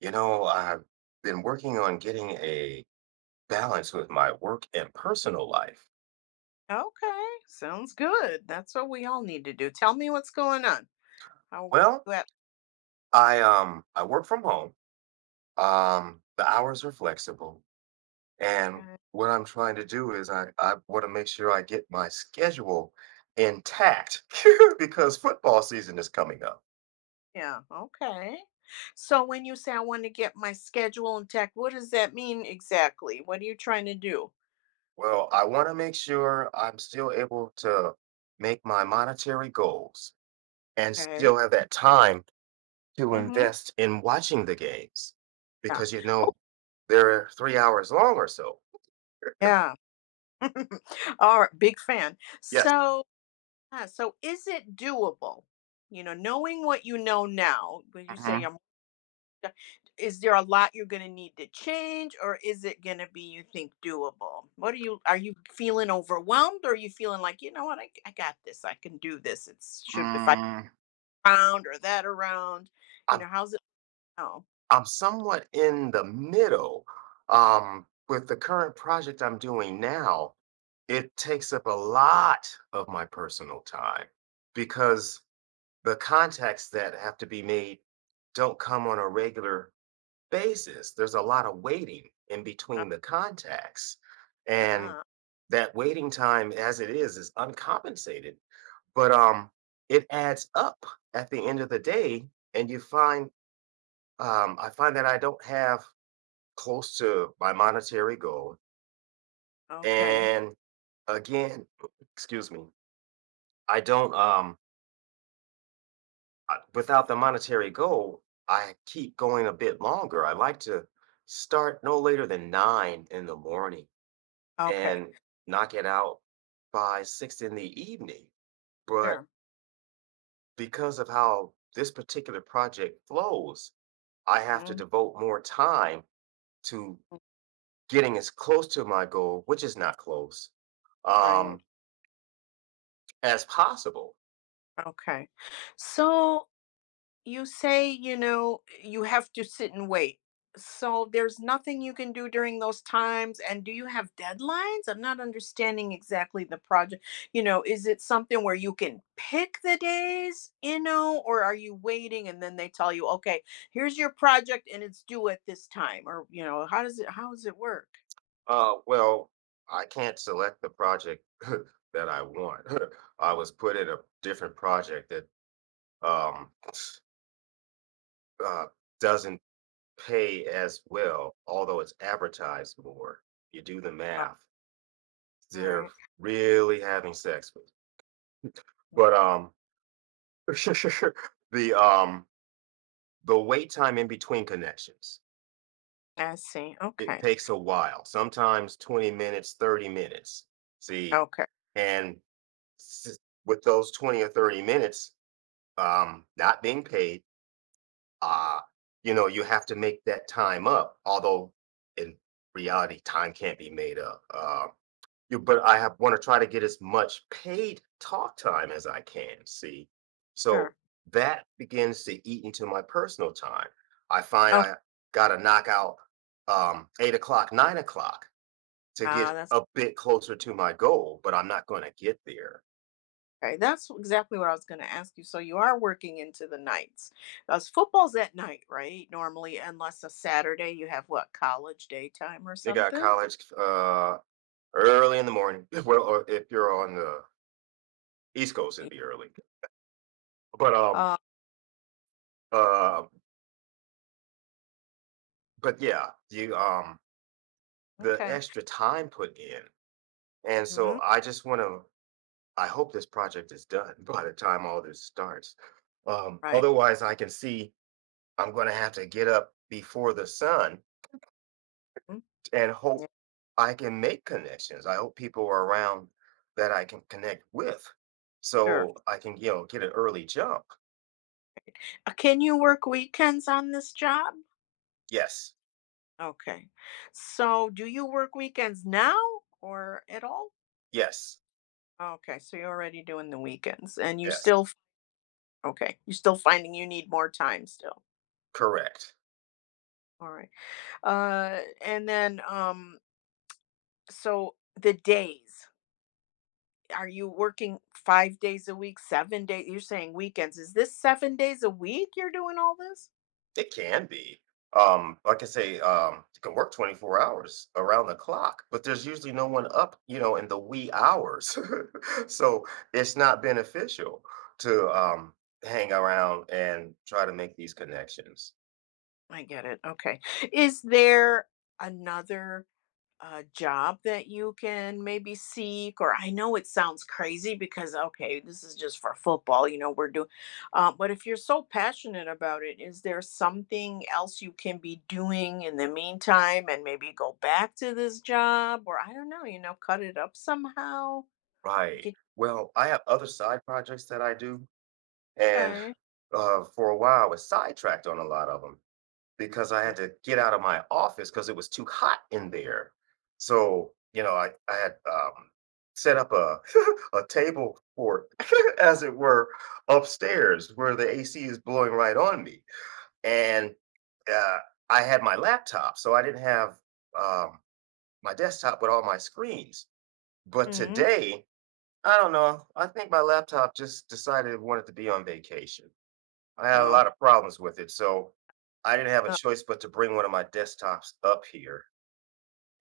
You know, I've been working on getting a balance with my work and personal life. Okay, sounds good. That's what we all need to do. Tell me what's going on. How Well, you at? I work from home. The hours are flexible and uh, what I'm trying to do is I want to make sure I get my schedule intact because football season is coming up. Yeah, okay. So when you say I want to get my schedule intact, what does that mean exactly? What are you trying to do? Well, I want to make sure I'm still able to make my monetary goals and Okay. still have that time to Mm-hmm. invest in watching the games Yeah. because, they're 3 hours long or so. Yeah. All right. Big fan. Yes. So is it doable? You know, knowing what you know now, when you say, Mhm. is there a lot you're going to need to change, or is it going to be, you think, doable? What are you feeling overwhelmed, or are you feeling like, you know what, I got this, I can do this. It's should if I mm, round or that around, you I'm know how's it now? I'm somewhat in the middle, with the current project I'm doing now, it takes up a lot of my personal time because the contacts that have to be made don't come on a regular basis. There's a lot of waiting in between the contacts. And Ah, that waiting time as it is uncompensated, but it adds up at the end of the day and you find I find that I don't have close to my monetary goal. okay, And again, excuse me, I don't I- without the monetary goal, I keep going a bit longer. I like to start no later than 9 in the morning okay, and knock it out by 6 in the evening. But sure, because of how this particular project flows, I have to mhm, devote more time to getting as close to my goal, which is not close, um, right, as possible. okay. So you say, you know, you have to sit and wait, so there's nothing you can do during those times. And do you have deadlines? I'm not understanding exactly the project. You know, is it something where you can pick the days, you know, or are you waiting and then they tell you, okay, here's your project and it's due at this time, or, you know, how does it, how does it work? Well, I can't select the project that I want. I was put in a different project that um, uh, doesn't pay as well, although it's advertised more. You do the Oh, math. all They're right, really having sex with. But, the, um, the wait time in between connections, I see. it Okay, takes a while, sometimes 20 minutes, 30 minutes, see? okay, And s with those 20 or 30 minutes, not being paid, uh, you know, you have to make that time up, although in reality, time can't be made up. Yeah, but I have want to try to get as much paid talk time as I can, see? So sure. that begins to eat into my personal time. I find Oh, I gotta knock out 8 o'clock, 9 o'clock to get ah, that's a bit closer to my goal, but I'm not gonna get there. okay, that's exactly what I was going to ask you. So you are working into the nights. Because football's at night, right? Normally, unless a Saturday, you have what, college daytime or They got something? college early in the morning. Well, or if you're on the East Coast, Y- it'd be early. But um Uh, uh but yeah, you the okay. extra time put in. And so Mm, I just want to I hope this project is done by the time all this starts. Right. Otherwise, I can see I'm going to have to get up before the sun Mm, and hope yeah, I can make connections. I hope people are around that I can connect with sure. so I can, you know, get an early jump. Can you work weekends on this job? Yes, Okay. So do you work weekends now or at all? yes, Okay, so you're already doing the weekends and yes, okay, you're still finding you need more time still. correct. All right. And then so the days, are you working 5 days a week, 7 days, you're saying, weekends? Is this 7 days a week you're doing all this? It can be. Like I say, you can work 24 hours around the clock, but there's usually no one up, you know, in the wee hours. So it's not beneficial to hang around and try to make these connections. I get it. Okay. Is there another, a job that you can maybe seek? Or I know it sounds crazy, because okay, this is just for football, you know, we're doing. But if you're so passionate about it, is there something else you can be doing in the meantime and maybe go back to this job, or, I don't know, you know, cut it up somehow, Right. get Well, I have other side projects that I do, and okay. For a while I was sidetracked on a lot of them, because I had to get out of my office because it was too hot in there. So, you know, I had set up a, a table for, as it were, upstairs where the AC is blowing right on me. And uh, I had my laptop, so I didn't have um, my desktop with all my screens. But Mm-hmm. today, I don't know. I think my laptop just decided it wanted to be on vacation. I had a Okay. lot of problems with it, so I didn't have a choice but to bring one of my desktops up here,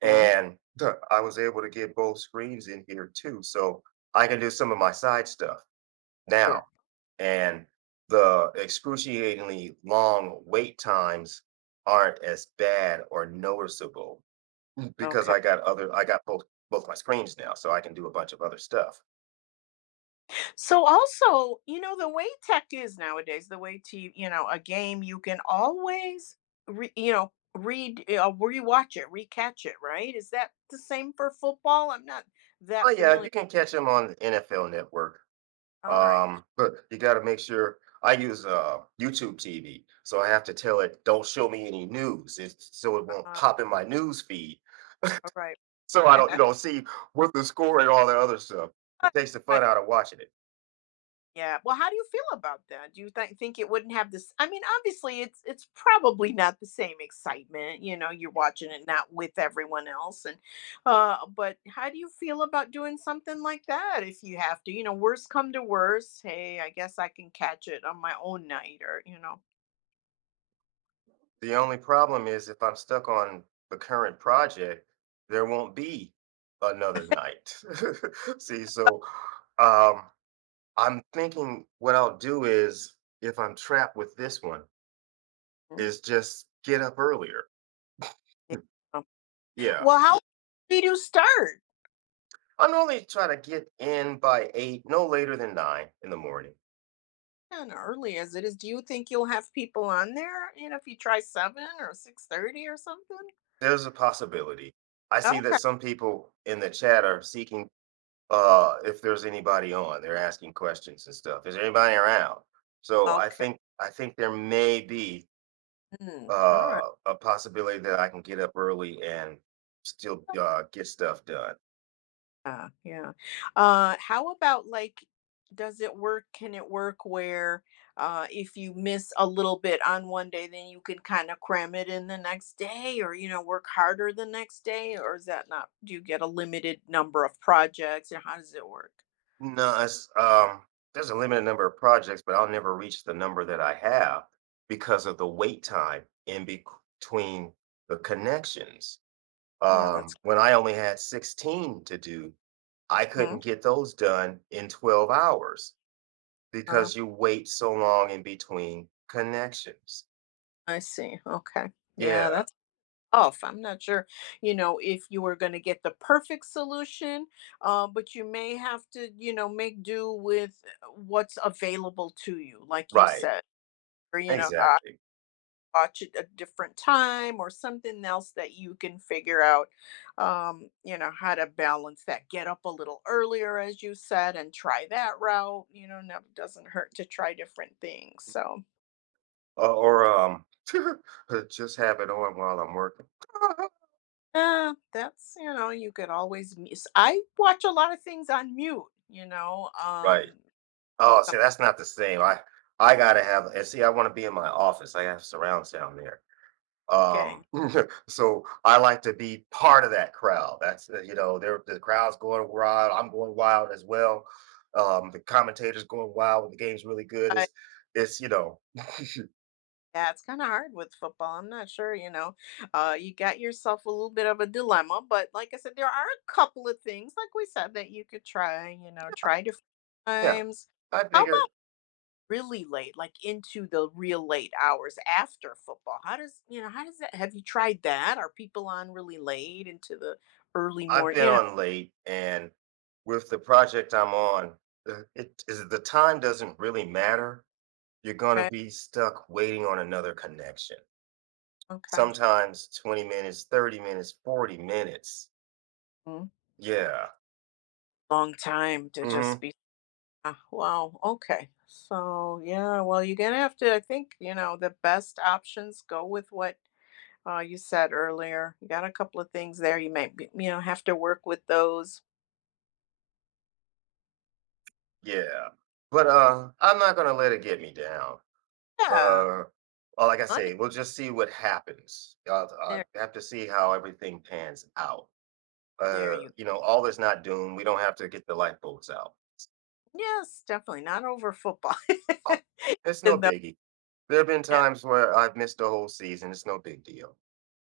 Mm, and I was able to get both screens in here too, so I can do some of my side stuff now, sure. and the excruciatingly long wait times aren't as bad or noticeable because Okay. I got both my screens now, so I can do a bunch of other stuff. So also, you know, the way tech is nowadays, the way to, you know, a game you can always read, rewatch it, recatch it, right? Is that the same for football? I'm not Oh, that yeah, familiar. you can catch them on the NFL Network. All right. But you got to make sure I use YouTube TV, so I have to tell it don't show me any news, it's, so it won't Uh, pop in my news feed, all right. so I don't, you know, see what the score and all that other stuff. It takes the fun But out of watching it. Yeah. Well, how do you feel about that? Do you think it wouldn't have this? I mean, obviously, it's probably not the same excitement. You know, you're watching it not with everyone else, and but how do you feel about doing something like that if you have to? You know, worst come to worst, hey, I guess I can catch it on my own night, or. The only problem is if I'm stuck on the current project, there won't be another night. See, so um, I'm thinking what I'll do is if I'm trapped with this one, Mm. is just get up earlier. Hmm. Yeah. Yeah. Well, how did you start? I normally try to get in by eight, no later than nine in the morning. And early as it is, do you think you'll have people on there? You know, if you try 7 or 6:30 or something. There's a possibility. I see that Okay. some people in the chat are seeking if there's anybody on. They're asking questions and stuff. Is there anybody around? So I Okay. think I think there may be Mm. All right. A possibility that I can get up early and still get stuff done. Yeah, yeah. How about, like, does it work? Can it work where, if you miss a little bit on one day, then you can kind of cram it in the next day, or, you know, work harder the next day? Or is that not? Do you get a limited number of projects, or how does it work? No, it's, there's a limited number of projects, but I'll never reach the number that I have because of the wait time between the connections. Yeah, that's. When I only had 16 to do, I Hmm. couldn't get those done in 12 hours Wow, because you wait so long in between connections. I see. Okay. Yeah, Yeah, that's off. I'm not sure, you know, if you were going to get the perfect solution, but you may have to, you know, make do with, what's available to you, like you right. said, or, you know, Exactly. watch it a different time or something else that you can figure out, you know, how to balance that. Get up a little earlier, as you said, and try that route. You know, never doesn't hurt to try different things. So, Or just have it on while I'm working. That's, you know, you could always miss, I watch a lot of things on mute, you know, Right. Oh, see, some that's not the same. I gotta have and see, I wanna be in my office. I have surround sound there. okay. Um, so I like to be part of that crowd. That's, you know, there the crowd's going wild. I'm going wild as well. The commentator's going wild when the game's really good. I It's you know, Yeah, it's kinda hard with football, I'm not sure, you know. You got yourself a little bit of a dilemma, but like I said, there are a couple of things, like we said, that you could try, you know, try different yeah, times. I How figure about really late, like into the real late hours after football? How does that, have you tried that? Are people on really late into the early I've morning, been you on late and with the project I'm on, it is the time doesn't really matter. You're gonna know? be stuck waiting on another connection. Okay. Sometimes 20 minutes, 30 minutes, 40 minutes. Mm. Yeah. Long time to just Mhm. be. Ah, wow. Okay. So, yeah, well, you're going to have to, I think, you know, the best options go with what, you said earlier. You got a couple of things there. You might, be, you know, have to work with those. Yeah. But, I'm not gonna let it get me down. Yeah. Uh, well, like I Money. say, we'll just see what happens. I'll There, have to see how everything pans out. there you You know, all is not doom. We don't have to get the lifeboats out. Yes, definitely. Not over football. Oh, it's no And the- biggie. There have been yeah. times where I've missed a whole season. It's no big deal.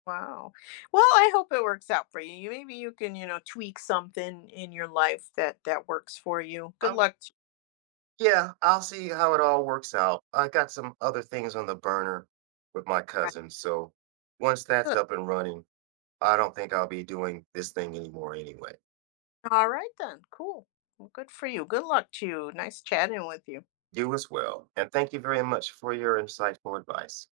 Wow. Well, I hope it works out for you. Maybe you can, you know, tweak something in your life that works for you. Good I'm luck to Yeah, I'll see how it all works out. I got some other things on the burner with my cousin, so once that's you. up and running, I don't think I'll be doing this thing anymore anyway. Alright then, cool. Well, good for you. Good luck to you. Nice chatting with you. You as well. And thank you very much for your insightful advice.